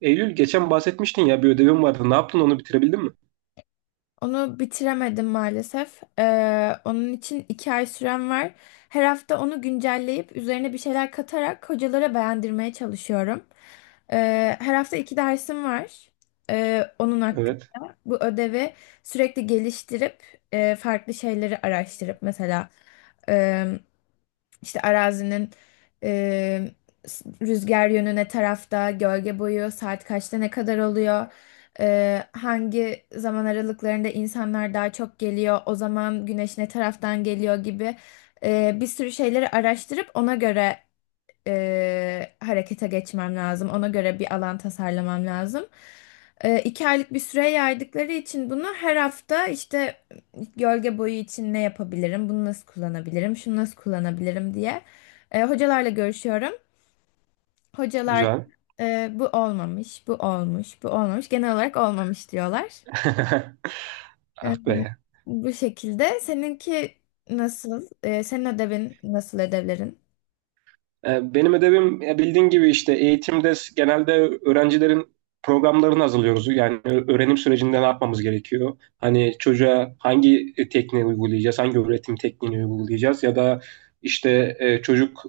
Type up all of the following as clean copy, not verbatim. Eylül geçen bahsetmiştin ya bir ödevim vardı. Ne yaptın, onu bitirebildin mi? Onu bitiremedim maalesef. Onun için 2 ay sürem var. Her hafta onu güncelleyip üzerine bir şeyler katarak hocalara beğendirmeye çalışıyorum. Her hafta iki dersim var. Onun hakkında. Evet. Bu ödevi sürekli geliştirip farklı şeyleri araştırıp mesela işte arazinin e, rüzgar yönüne tarafta, gölge boyu, saat kaçta ne kadar oluyor, hangi zaman aralıklarında insanlar daha çok geliyor, o zaman güneş ne taraftan geliyor gibi bir sürü şeyleri araştırıp ona göre harekete geçmem lazım. Ona göre bir alan tasarlamam lazım. 2 aylık bir süre yaydıkları için bunu her hafta işte gölge boyu için ne yapabilirim, bunu nasıl kullanabilirim, şunu nasıl kullanabilirim diye hocalarla görüşüyorum. Hocalar Güzel. Bu olmamış, bu olmuş, bu olmamış. Genel olarak olmamış diyorlar. Ah E, be. Bu şekilde. Seninki nasıl? Senin ödevin nasıl ödevlerin? Benim ödevim, bildiğin gibi, işte eğitimde genelde öğrencilerin programlarını hazırlıyoruz. Yani öğrenim sürecinde ne yapmamız gerekiyor? Hani çocuğa hangi tekniği uygulayacağız, hangi öğretim tekniğini uygulayacağız, ya da işte çocuk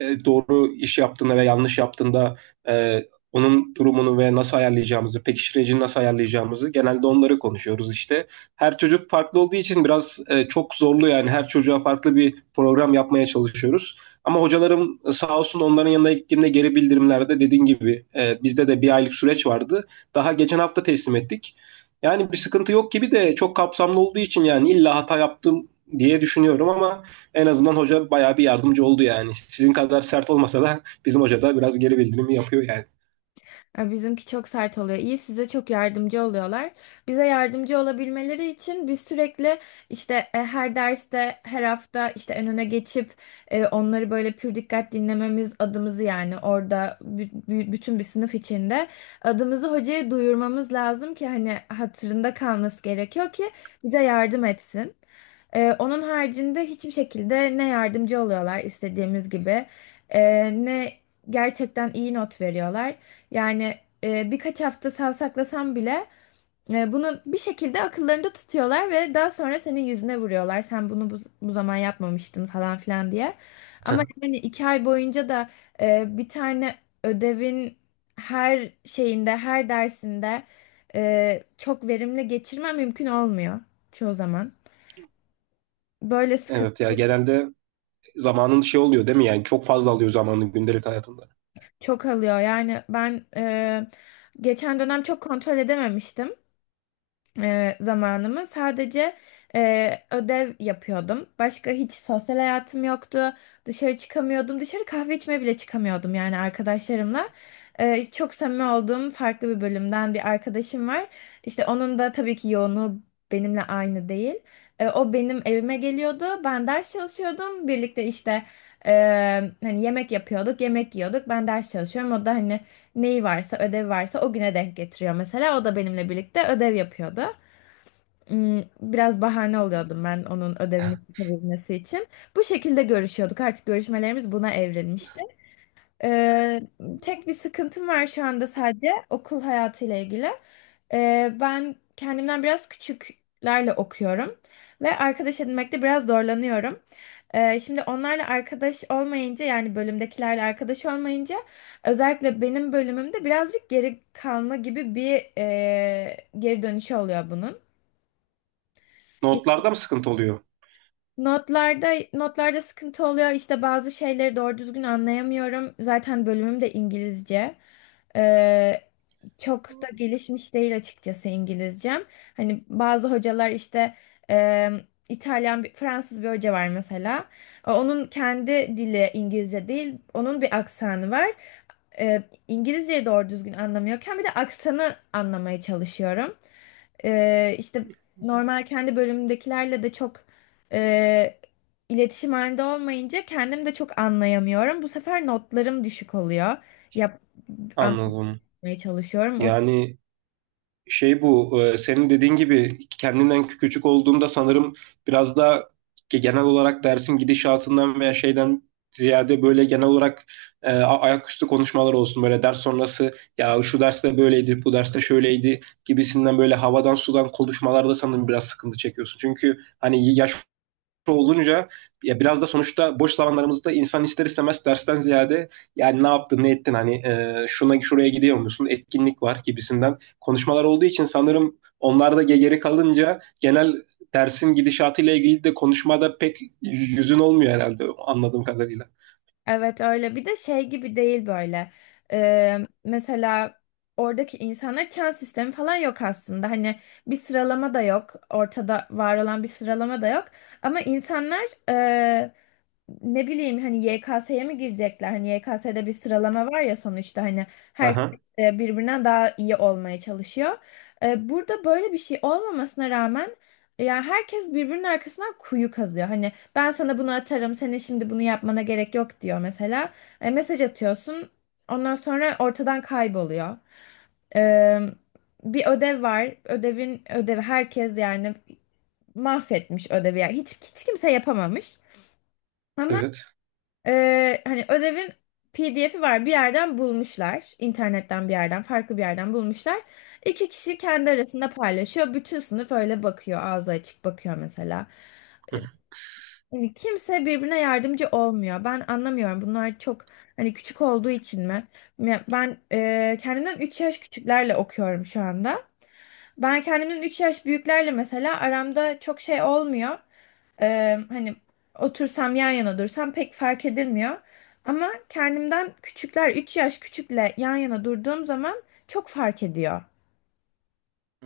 doğru iş yaptığında ve yanlış yaptığında e, onun durumunu ve nasıl ayarlayacağımızı, pekiştiricini nasıl ayarlayacağımızı genelde onları konuşuyoruz işte. Her çocuk farklı olduğu için biraz çok zorlu, yani her çocuğa farklı bir program yapmaya çalışıyoruz. Ama hocalarım, sağ olsun, onların yanına gittiğimde geri bildirimlerde, dediğin gibi, bizde de bir aylık süreç vardı. Daha geçen hafta teslim ettik. Yani bir sıkıntı yok gibi de çok kapsamlı olduğu için yani illa hata yaptım diye düşünüyorum, ama en azından hoca bayağı bir yardımcı oldu yani. Sizin kadar sert olmasa da bizim hoca da biraz geri bildirimi yapıyor yani. Bizimki çok sert oluyor. İyi size çok yardımcı oluyorlar. Bize yardımcı olabilmeleri için biz sürekli işte her derste, her hafta işte en öne geçip onları böyle pür dikkat dinlememiz adımızı yani orada bütün bir sınıf içinde adımızı hocaya duyurmamız lazım ki hani hatırında kalması gerekiyor ki bize yardım etsin. Onun haricinde hiçbir şekilde ne yardımcı oluyorlar istediğimiz gibi ne gerçekten iyi not veriyorlar. Yani birkaç hafta savsaklasam bile bunu bir şekilde akıllarında tutuyorlar ve daha sonra senin yüzüne vuruyorlar. Sen bunu bu zaman yapmamıştın falan filan diye. Ama yani 2 ay boyunca da bir tane ödevin her şeyinde, her dersinde çok verimli geçirmem mümkün olmuyor çoğu zaman. Böyle evet, sıkıntı ya genelde zamanın şey oluyor değil mi, yani çok fazla alıyor zamanın gündelik hayatında. çok alıyor. Yani ben geçen dönem çok kontrol edememiştim. Zamanımı sadece ödev yapıyordum. Başka hiç sosyal hayatım yoktu. Dışarı çıkamıyordum. Dışarı kahve içmeye bile çıkamıyordum yani arkadaşlarımla. Çok samimi olduğum farklı bir bölümden bir arkadaşım var. İşte onun da tabii ki yoğunluğu benimle aynı değil. O benim evime geliyordu. Ben ders çalışıyordum. Birlikte işte e, hani yemek yapıyorduk, yemek yiyorduk. Ben ders çalışıyorum. O da hani neyi varsa, ödev varsa o güne denk getiriyor mesela. O da benimle birlikte ödev yapıyordu. Biraz bahane oluyordum ben onun ödevini yapabilmesi için. Bu şekilde görüşüyorduk. Artık görüşmelerimiz buna evrilmişti. Ee, tek bir sıkıntım var şu anda sadece okul hayatıyla ilgili. Ben kendimden biraz küçüklerle okuyorum ve arkadaş edinmekte biraz zorlanıyorum. Şimdi onlarla arkadaş olmayınca yani bölümdekilerle arkadaş olmayınca özellikle benim bölümümde birazcık geri kalma gibi bir geri dönüşü oluyor bunun. Notlarda mı sıkıntı oluyor? Notlarda notlarda sıkıntı oluyor. İşte bazı şeyleri doğru düzgün anlayamıyorum. Zaten bölümüm de İngilizce. Ee, çok da gelişmiş değil açıkçası İngilizcem. Hani bazı hocalar işte e, İtalyan, bir, Fransız bir hoca var mesela. Onun kendi dili İngilizce değil. Onun bir aksanı var. İngilizceyi doğru düzgün anlamıyorken bir de aksanı anlamaya çalışıyorum. İşte normal kendi bölümümdekilerle de çok e, iletişim halinde olmayınca kendim de çok anlayamıyorum. Bu sefer notlarım düşük oluyor. Yap, Anladım. anlamaya çalışıyorum. Yani şey, bu senin dediğin gibi kendinden küçük olduğumda sanırım biraz da genel olarak dersin gidişatından veya şeyden ziyade, böyle genel olarak ayaküstü konuşmalar olsun, böyle ders sonrası ya şu derste böyleydi, bu derste şöyleydi gibisinden, böyle havadan sudan konuşmalarda sanırım biraz sıkıntı çekiyorsun. Çünkü hani yaş olunca, ya biraz da sonuçta boş zamanlarımızda insan ister istemez dersten ziyade yani ne yaptın ne ettin, hani şuna şuraya gidiyor musun, etkinlik var gibisinden konuşmalar olduğu için sanırım, onlar da geri kalınca genel dersin gidişatıyla ilgili de konuşmada pek yüzün olmuyor herhalde, anladığım kadarıyla. Evet, öyle bir de şey gibi değil böyle. Ee, mesela oradaki insanlar çan sistemi falan yok aslında. Hani bir sıralama da yok, ortada var olan bir sıralama da yok, ama insanlar e, ne bileyim hani YKS'ye mi girecekler, hani YKS'de bir sıralama var ya sonuçta, hani herkes Aha, birbirinden daha iyi olmaya çalışıyor. Burada böyle bir şey olmamasına rağmen yani herkes birbirinin arkasından kuyu kazıyor. Hani ben sana bunu atarım. Senin şimdi bunu yapmana gerek yok diyor mesela. Mesaj atıyorsun. Ondan sonra ortadan kayboluyor. E, bir ödev var. Ödevin ödevi herkes yani mahvetmiş ödevi. Yani hiç hiç kimse yapamamış. Ama evet. Hani ödevin PDF'i var. Bir yerden bulmuşlar. İnternetten bir yerden, farklı bir yerden bulmuşlar. İki kişi kendi arasında paylaşıyor. Bütün sınıf öyle bakıyor. Ağzı açık bakıyor mesela. Yani kimse birbirine yardımcı olmuyor. Ben anlamıyorum. Bunlar çok hani küçük olduğu için mi? Ya ben kendimden 3 yaş küçüklerle okuyorum şu anda. Ben kendimden 3 yaş büyüklerle mesela aramda çok şey olmuyor. Hani otursam yan yana dursam pek fark edilmiyor. Ama kendimden küçükler 3 yaş küçükle yan yana durduğum zaman çok fark ediyor.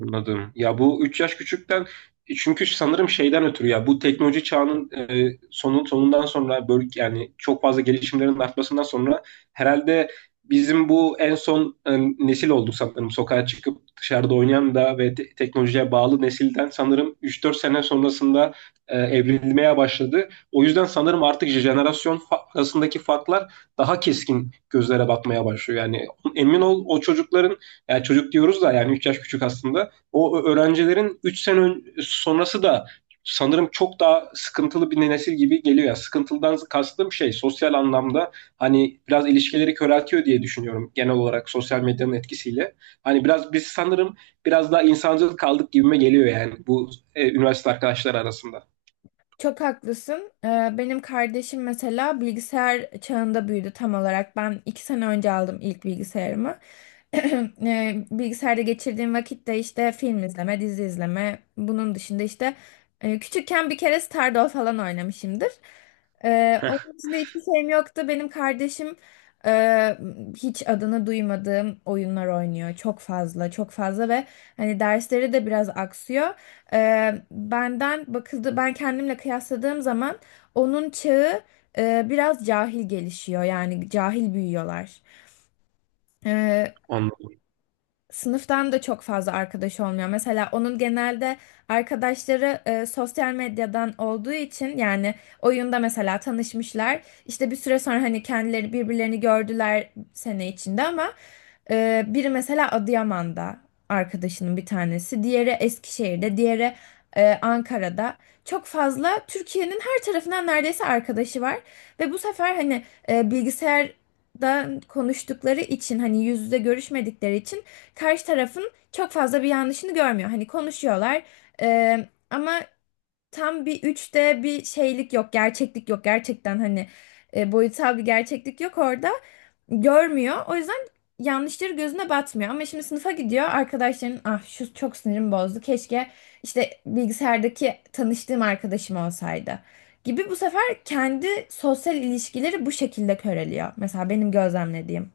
Anladım. Ya bu 3 yaş küçükten, çünkü sanırım şeyden ötürü, ya bu teknoloji çağının sonundan sonra böyle yani çok fazla gelişimlerin artmasından sonra herhalde bizim bu en son nesil olduk sanırım, sokağa çıkıp dışarıda oynayan. Da ve teknolojiye bağlı nesilden sanırım üç dört sene sonrasında evrilmeye başladı. O yüzden sanırım artık jenerasyon arasındaki farklar daha keskin, gözlere batmaya başlıyor. Yani emin ol, o çocukların, yani çocuk diyoruz da yani 3 yaş küçük aslında, o öğrencilerin 3 sene sonrası da sanırım çok daha sıkıntılı bir nesil gibi geliyor. Yani sıkıntılıdan kastım şey, sosyal anlamda hani biraz ilişkileri köreltiyor diye düşünüyorum, genel olarak sosyal medyanın etkisiyle. Hani biraz biz sanırım biraz daha insancıl kaldık gibime geliyor yani, bu üniversite arkadaşları arasında. Çok haklısın. Benim kardeşim mesela bilgisayar çağında büyüdü tam olarak. Ben 2 sene önce aldım ilk bilgisayarımı. Bilgisayarda geçirdiğim vakitte işte film izleme, dizi izleme. Bunun dışında işte küçükken bir kere Stardoll falan oynamışımdır. Ee, Heh, onun dışında hiçbir şeyim yoktu. Benim kardeşim e, hiç adını duymadığım oyunlar oynuyor. Çok fazla, çok fazla ve hani dersleri de biraz aksıyor. Benden bakıldı, ben kendimle kıyasladığım zaman onun çağı biraz cahil gelişiyor, yani cahil büyüyorlar. Eee, anladım. sınıftan da çok fazla arkadaş olmuyor. Mesela onun genelde arkadaşları sosyal medyadan olduğu için yani oyunda mesela tanışmışlar. İşte bir süre sonra hani kendileri birbirlerini gördüler sene içinde ama biri mesela Adıyaman'da arkadaşının bir tanesi, diğeri Eskişehir'de, diğeri Ankara'da. Çok fazla Türkiye'nin her tarafından neredeyse arkadaşı var ve bu sefer hani bilgisayardan konuştukları için, hani yüz yüze görüşmedikleri için karşı tarafın çok fazla bir yanlışını görmüyor. Hani konuşuyorlar e, ama tam bir üçte bir şeylik yok, gerçeklik yok. Gerçekten hani boyutsal bir gerçeklik yok orada. Görmüyor. O yüzden yanlışları gözüne batmıyor. Ama şimdi sınıfa gidiyor. Arkadaşların, ah şu çok sinirim bozdu, keşke işte bilgisayardaki tanıştığım arkadaşım olsaydı gibi. Bu sefer kendi sosyal ilişkileri bu şekilde köreliyor. Mesela benim gözlemlediğim.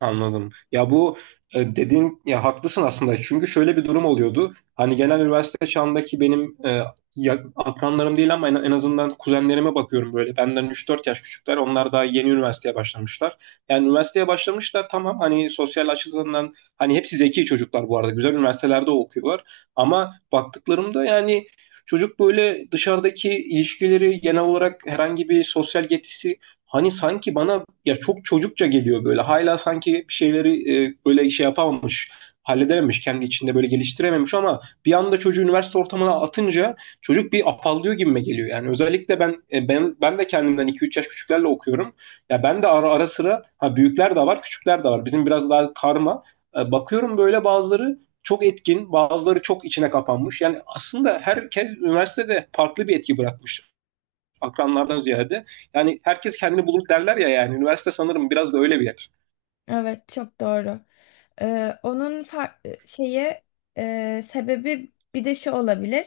Anladım. Ya bu, dediğin, ya haklısın aslında. Çünkü şöyle bir durum oluyordu. Hani genel üniversite çağındaki benim akranlarım değil ama en azından kuzenlerime bakıyorum böyle. Benden üç dört yaş küçükler. Onlar daha yeni üniversiteye başlamışlar. Yani üniversiteye başlamışlar tamam, hani sosyal açıdan, hani hepsi zeki çocuklar bu arada. Güzel üniversitelerde okuyorlar. Ama baktıklarımda yani, çocuk böyle dışarıdaki ilişkileri genel olarak, herhangi bir sosyal yetisi, hani sanki bana ya çok çocukça geliyor böyle. Hala sanki bir şeyleri böyle şey yapamamış, halledememiş, kendi içinde böyle geliştirememiş, ama bir anda çocuğu üniversite ortamına atınca çocuk bir afallıyor gibime geliyor. Yani özellikle ben e, ben ben de kendimden 2-3 yaş küçüklerle okuyorum. Ya ben de ara sıra, ha büyükler de var, küçükler de var. Bizim biraz daha karma. Bakıyorum böyle bazıları çok etkin, bazıları çok içine kapanmış. Yani aslında herkes üniversitede farklı bir etki bırakmış, akranlardan ziyade. Yani herkes kendini bulur derler ya yani. Üniversite sanırım biraz da öyle bir yer. Evet, çok doğru. Onun far- şeyi sebebi bir de şu olabilir.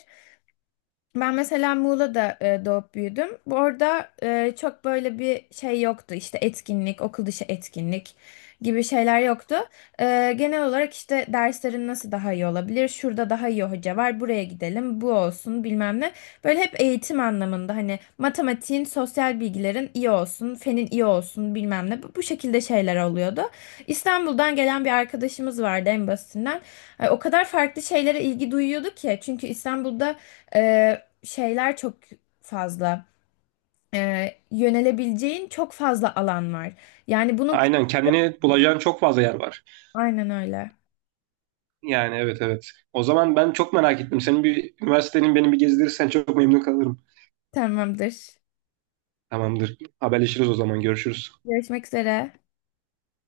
Ben mesela Muğla'da doğup büyüdüm. Bu arada çok böyle bir şey yoktu. İşte etkinlik, okul dışı etkinlik gibi şeyler yoktu. Genel olarak işte derslerin nasıl daha iyi olabilir? Şurada daha iyi hoca var, buraya gidelim, bu olsun bilmem ne. Böyle hep eğitim anlamında hani matematiğin, sosyal bilgilerin iyi olsun, fenin iyi olsun bilmem ne. Bu şekilde şeyler oluyordu. İstanbul'dan gelen bir arkadaşımız vardı en basitinden. O kadar farklı şeylere ilgi duyuyordu ki. Çünkü İstanbul'da... E, şeyler çok fazla. Yönelebileceğin çok fazla alan var. Yani bunu Aynen, kendini bulacağın çok fazla yer var. aynen öyle. Yani evet, evet. O zaman ben çok merak ettim. Senin bir üniversitenin beni bir gezdirirsen çok memnun kalırım. Tamamdır. Tamamdır. Haberleşiriz o zaman. Görüşürüz. Görüşmek üzere.